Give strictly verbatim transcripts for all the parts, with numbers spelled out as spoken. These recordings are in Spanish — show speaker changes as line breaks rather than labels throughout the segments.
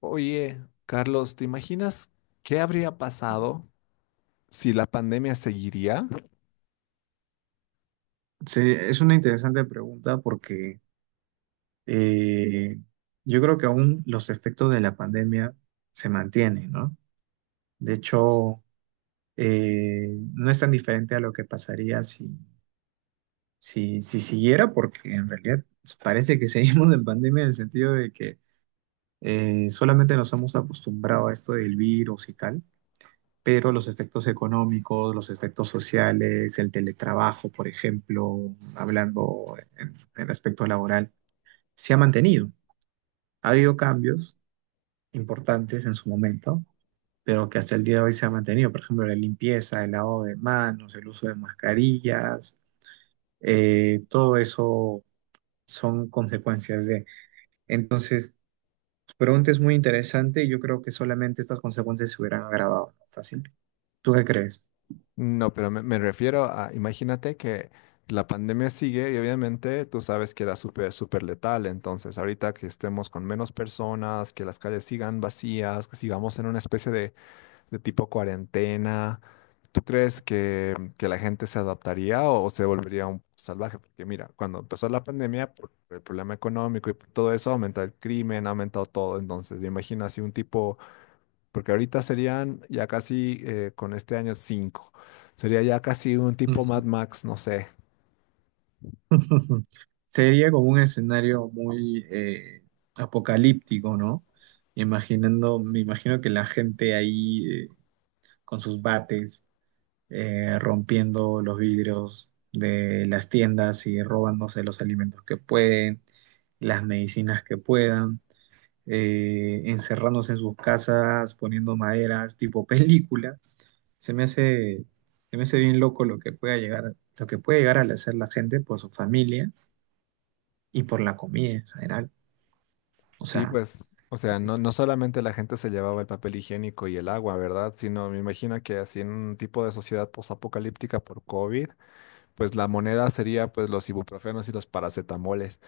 Oye, Carlos, ¿te imaginas qué habría pasado si la pandemia seguiría?
Sí, es una interesante pregunta porque eh, yo creo que aún los efectos de la pandemia se mantienen, ¿no? De hecho, eh, no es tan diferente a lo que pasaría si, si, si siguiera, porque en realidad parece que seguimos en pandemia en el sentido de que eh, solamente nos hemos acostumbrado a esto del virus y tal, pero los efectos económicos, los efectos sociales, el teletrabajo, por ejemplo, hablando en en aspecto laboral se ha mantenido. Ha habido cambios importantes en su momento, pero que hasta el día de hoy se ha mantenido. Por ejemplo, la limpieza, el lavado de manos, el uso de mascarillas, eh, todo eso son consecuencias de. Entonces, tu pregunta es muy interesante y yo creo que solamente estas consecuencias se hubieran agravado, ¿no? Fácil. ¿Tú qué crees?
No, pero me, me refiero a, imagínate que la pandemia sigue y obviamente tú sabes que era súper, súper letal. Entonces, ahorita que estemos con menos personas, que las calles sigan vacías, que sigamos en una especie de de tipo cuarentena. ¿Tú crees que, que la gente se adaptaría o, o se volvería un salvaje? Porque mira, cuando empezó la pandemia, por el problema económico y por todo eso, aumentó el crimen, ha aumentado todo. Entonces, me imagino así un tipo, porque ahorita serían ya casi, eh, con este año, cinco. Sería ya casi un tipo Mad Max, no sé.
Sería como un escenario muy eh, apocalíptico, ¿no? Imaginando, me imagino que la gente ahí eh, con sus bates eh, rompiendo los vidrios de las tiendas y robándose los alimentos que pueden, las medicinas que puedan, eh, encerrándose en sus casas, poniendo maderas, tipo película. Se me hace, se me hace bien loco lo que pueda llegar, lo que puede llegar a hacer la gente por su familia y por la comida en general. O
Sí,
sea,
pues, o sea, no,
es-
no solamente la gente se llevaba el papel higiénico y el agua, ¿verdad? Sino me imagino que así en un tipo de sociedad postapocalíptica por COVID pues la moneda sería pues los ibuprofenos y los paracetamoles.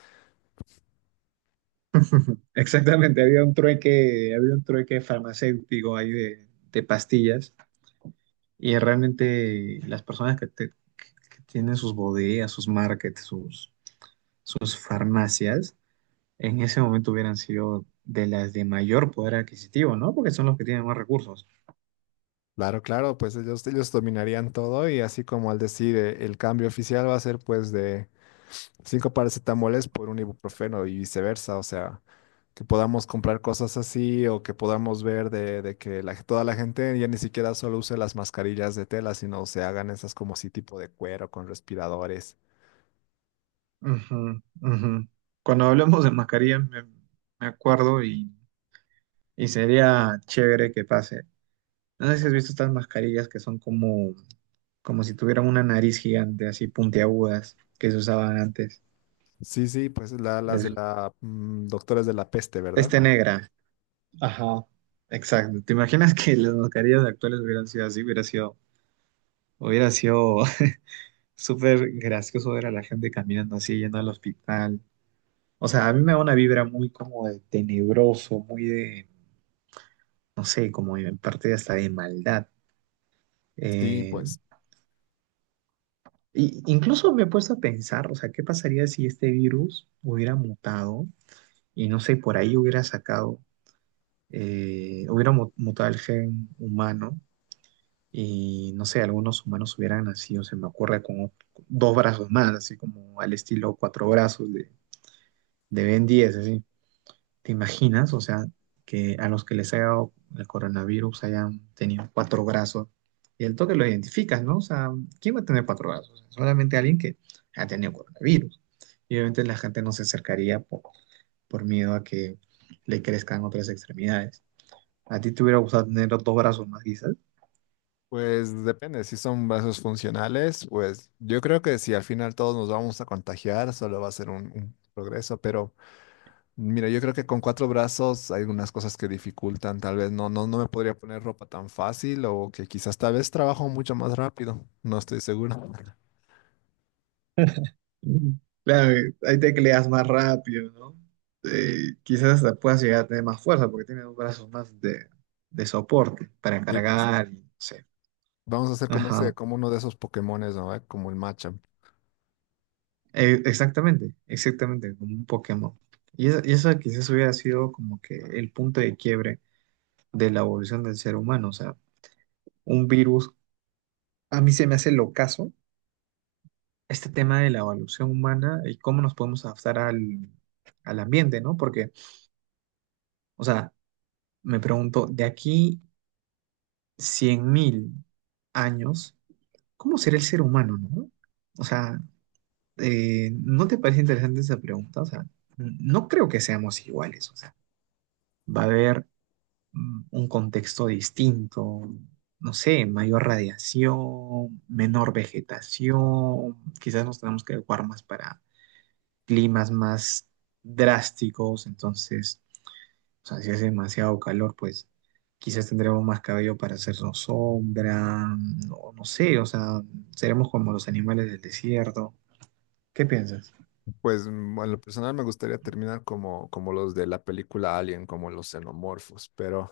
exactamente, había un trueque, había un trueque farmacéutico ahí de, de pastillas. Y realmente las personas que, te- que tienen sus bodegas, sus markets, sus, sus farmacias, en ese momento hubieran sido de las de mayor poder adquisitivo, ¿no? Porque son los que tienen más recursos.
Claro, claro, pues ellos, ellos dominarían todo y así como al decir eh, el cambio oficial va a ser pues de cinco paracetamoles por un ibuprofeno y viceversa, o sea, que podamos comprar cosas así o que podamos ver de, de que la- toda la gente ya ni siquiera solo use las mascarillas de tela, sino se hagan esas como así tipo de cuero con respiradores.
Ujú, ujú. Cuando hablamos de mascarillas, me, me acuerdo y, y sería chévere que pase. No sé si has visto estas mascarillas que son como, como si tuvieran una nariz gigante, así puntiagudas, que se usaban antes.
Sí, sí, pues la- las de
Las-
la mm, doctores de la peste, ¿verdad?
Este negra. Ajá, exacto. ¿Te imaginas que las mascarillas actuales hubieran sido así? Hubiera sido, hubiera sido súper gracioso ver a la gente caminando así, yendo al hospital. O sea, a mí me da una vibra muy como de tenebroso, muy de, no sé, como en parte hasta de maldad.
Sí,
Eh,
pues.
y incluso me he puesto a pensar, o sea, ¿qué pasaría si este virus hubiera mutado y no sé, por ahí hubiera sacado, eh, hubiera mu- mutado el gen humano? Y no sé, algunos humanos hubieran nacido, se me ocurre, con o- dos brazos más, así como al estilo cuatro brazos de, de Ben diez, así. ¿Te imaginas? O sea, que a los que les haya dado el coronavirus hayan tenido cuatro brazos y el toque lo identificas, ¿no? O sea, ¿quién va a tener cuatro brazos? Solamente alguien que ha tenido coronavirus. Y obviamente la gente no se acercaría por, por miedo a que le crezcan otras extremidades. ¿A ti te hubiera gustado tener dos brazos más, quizás?
Pues depende, si son vasos funcionales, pues yo creo que si al final todos nos vamos a contagiar, solo va a ser un, un progreso, pero mira, yo creo que con cuatro brazos hay algunas cosas que dificultan, tal vez no, no, no me podría poner ropa tan fácil o que quizás tal vez trabajo mucho más rápido, no estoy seguro.
Claro, ahí te cleas más rápido, ¿no? Eh, quizás hasta puedas llegar a tener más fuerza porque tienes dos brazos más de, de soporte para
Sí, pues
cargar y no sé.
vamos a hacer como ese,
Ajá,
como uno de esos Pokémones, ¿no? ¿Eh? Como el Machamp.
Eh, exactamente, exactamente, como un Pokémon. Y eso, y eso quizás hubiera sido como que el punto de quiebre de la evolución del ser humano. O sea, un virus, a mí se me hace locazo este tema de la evolución humana y cómo nos podemos adaptar al, al ambiente, ¿no? Porque, o sea, me pregunto, de aquí cien mil años, ¿cómo será el ser humano, no? O sea, eh, ¿no te parece interesante esa pregunta? O sea, n- no creo que seamos iguales, o sea, va a haber mm, un contexto distinto, no sé, mayor radiación, menor vegetación, quizás nos tenemos que adecuar más para climas más drásticos. Entonces, o sea, si hace demasiado calor, pues quizás tendremos más cabello para hacernos sombra, no, no sé, o sea, seremos como los animales del desierto. ¿Qué piensas?
Pues mm, en lo personal me gustaría terminar como, como los de la película Alien, como los xenomorfos, pero...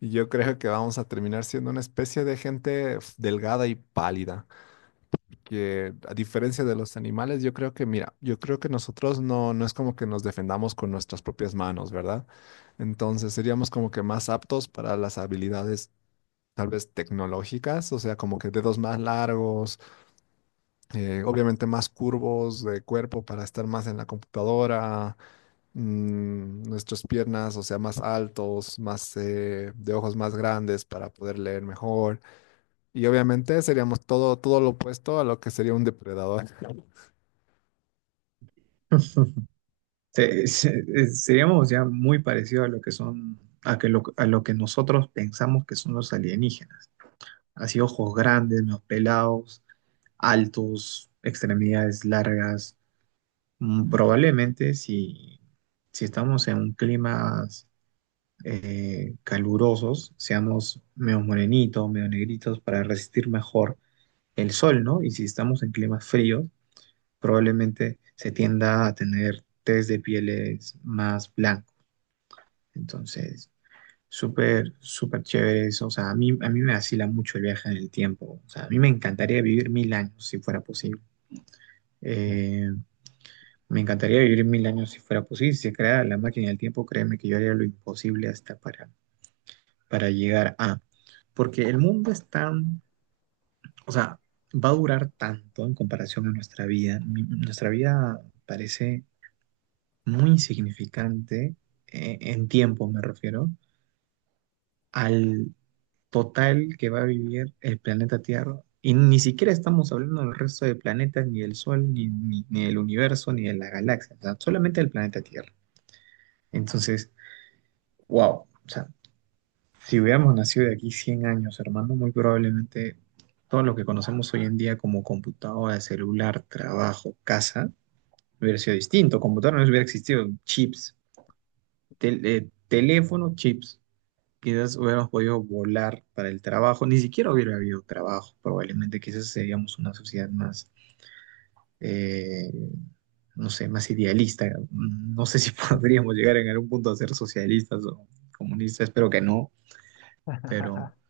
Y yo creo que vamos a terminar siendo una especie de gente f- delgada y pálida, que a diferencia de los animales, yo creo que, mira, yo creo que nosotros no, no es como que nos defendamos con nuestras propias manos, ¿verdad? Entonces seríamos como que más aptos para las habilidades tal vez tecnológicas, o sea, como que dedos más largos, eh, obviamente más curvos de cuerpo para estar más en la computadora, mm, nuestras piernas, o sea, más altos, más eh, de ojos más grandes para poder leer mejor. Y obviamente seríamos todo, todo lo opuesto a lo que sería un depredador.
Se- se- Seríamos ya muy parecidos a lo que son, a que lo, a lo que nosotros pensamos que son los alienígenas. Así ojos grandes, menos pelados, altos, extremidades largas. Mm, Probablemente si, si estamos en un clima eh, calurosos, seamos medio morenitos, medio negritos, para resistir mejor el sol, ¿no? Y si estamos en climas fríos, probablemente se tienda a tener test de pieles más blancos. Entonces, súper, súper chévere eso. O sea, a mí, a mí me vacila mucho el viaje en el tiempo. O sea, a mí me encantaría vivir mil años si fuera posible. Eh, me encantaría vivir mil años si fuera posible. Si se creara la máquina del tiempo, créeme que yo haría lo imposible hasta para, para llegar a. Porque el mundo es tan, o sea, va a durar tanto en comparación a nuestra vida. Mi- nuestra vida parece muy insignificante eh, en tiempo, me refiero, al total que va a vivir el planeta Tierra. Y ni siquiera estamos hablando del resto de planetas, ni del Sol, ni, ni, ni del universo, ni de la galaxia, o sea, solamente del planeta Tierra. Entonces, wow, o sea, si hubiéramos nacido de aquí cien años, hermano, muy probablemente todo lo que conocemos hoy en día como computadora, celular, trabajo, casa, hubiera sido distinto. Computadora no hubiera existido, chips, tel- eh, teléfono, chips. Quizás hubiéramos podido volar para el trabajo, ni siquiera hubiera habido trabajo, probablemente. Quizás seríamos una sociedad más, eh, no sé, más idealista. No sé si podríamos llegar en algún punto a ser socialistas o comunistas, espero que no, pero...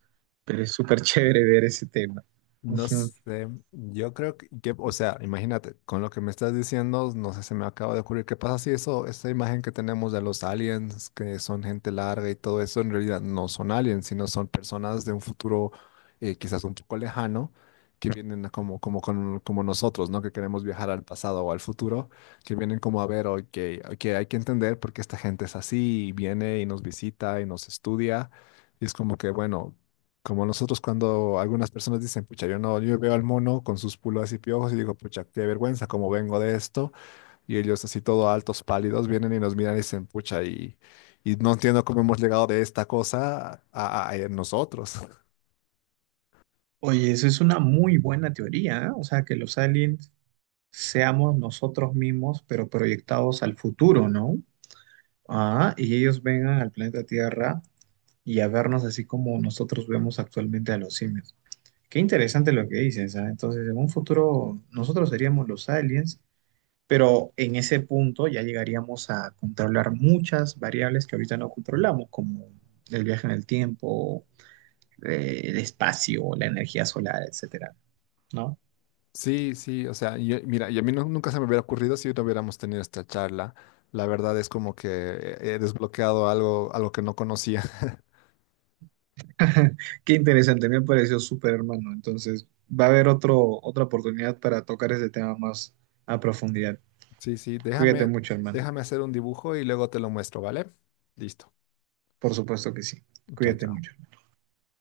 Pero es súper chévere ver ese tema.
No
Ujú.
sé, yo creo que, que, o sea, imagínate, con lo que me estás diciendo, no sé, se me acaba de ocurrir, ¿qué pasa si eso, esa imagen que tenemos de los aliens, que son gente larga y todo eso, en realidad no son aliens, sino son personas de un futuro eh, quizás un poco lejano, que vienen como, como, con- como nosotros, ¿no? Que queremos viajar al pasado o al futuro, que vienen como a ver, ok, ok, hay que entender por qué esta gente es así, y viene y nos visita y nos estudia, y es como que, bueno. Como nosotros cuando algunas personas dicen, pucha, yo no, yo veo al mono con sus pulgas y piojos y digo, pucha, qué vergüenza, cómo vengo de esto. Y ellos así todo altos, pálidos, vienen y nos miran y dicen, pucha, y, y no entiendo cómo hemos llegado de esta cosa a, a- a nosotros.
Oye, esa es una muy buena teoría, ¿eh? O sea, que los aliens seamos nosotros mismos, pero proyectados al futuro, ¿no? Ah, y ellos vengan al planeta Tierra y a vernos así como nosotros vemos actualmente a los simios. Qué interesante lo que dices, ¿ah? Entonces, en un futuro nosotros seríamos los aliens, pero en ese punto ya llegaríamos a controlar muchas variables que ahorita no controlamos, como el viaje en el tiempo, eh, el espacio, la energía solar, etcétera, ¿no?
Sí, sí, o sea, yo- mira, y a mí nu- nunca se me hubiera ocurrido si no hubiéramos tenido esta charla. La verdad es como que he desbloqueado algo, algo que no conocía.
Qué interesante, me pareció súper hermano. Entonces, va a haber otro, otra oportunidad para tocar ese tema más a profundidad.
Sí, sí,
Cuídate
déjame,
mucho, hermano.
déjame hacer un dibujo y luego te lo muestro, ¿vale? Listo.
Por supuesto que sí.
Chao,
Cuídate
chao.
mucho.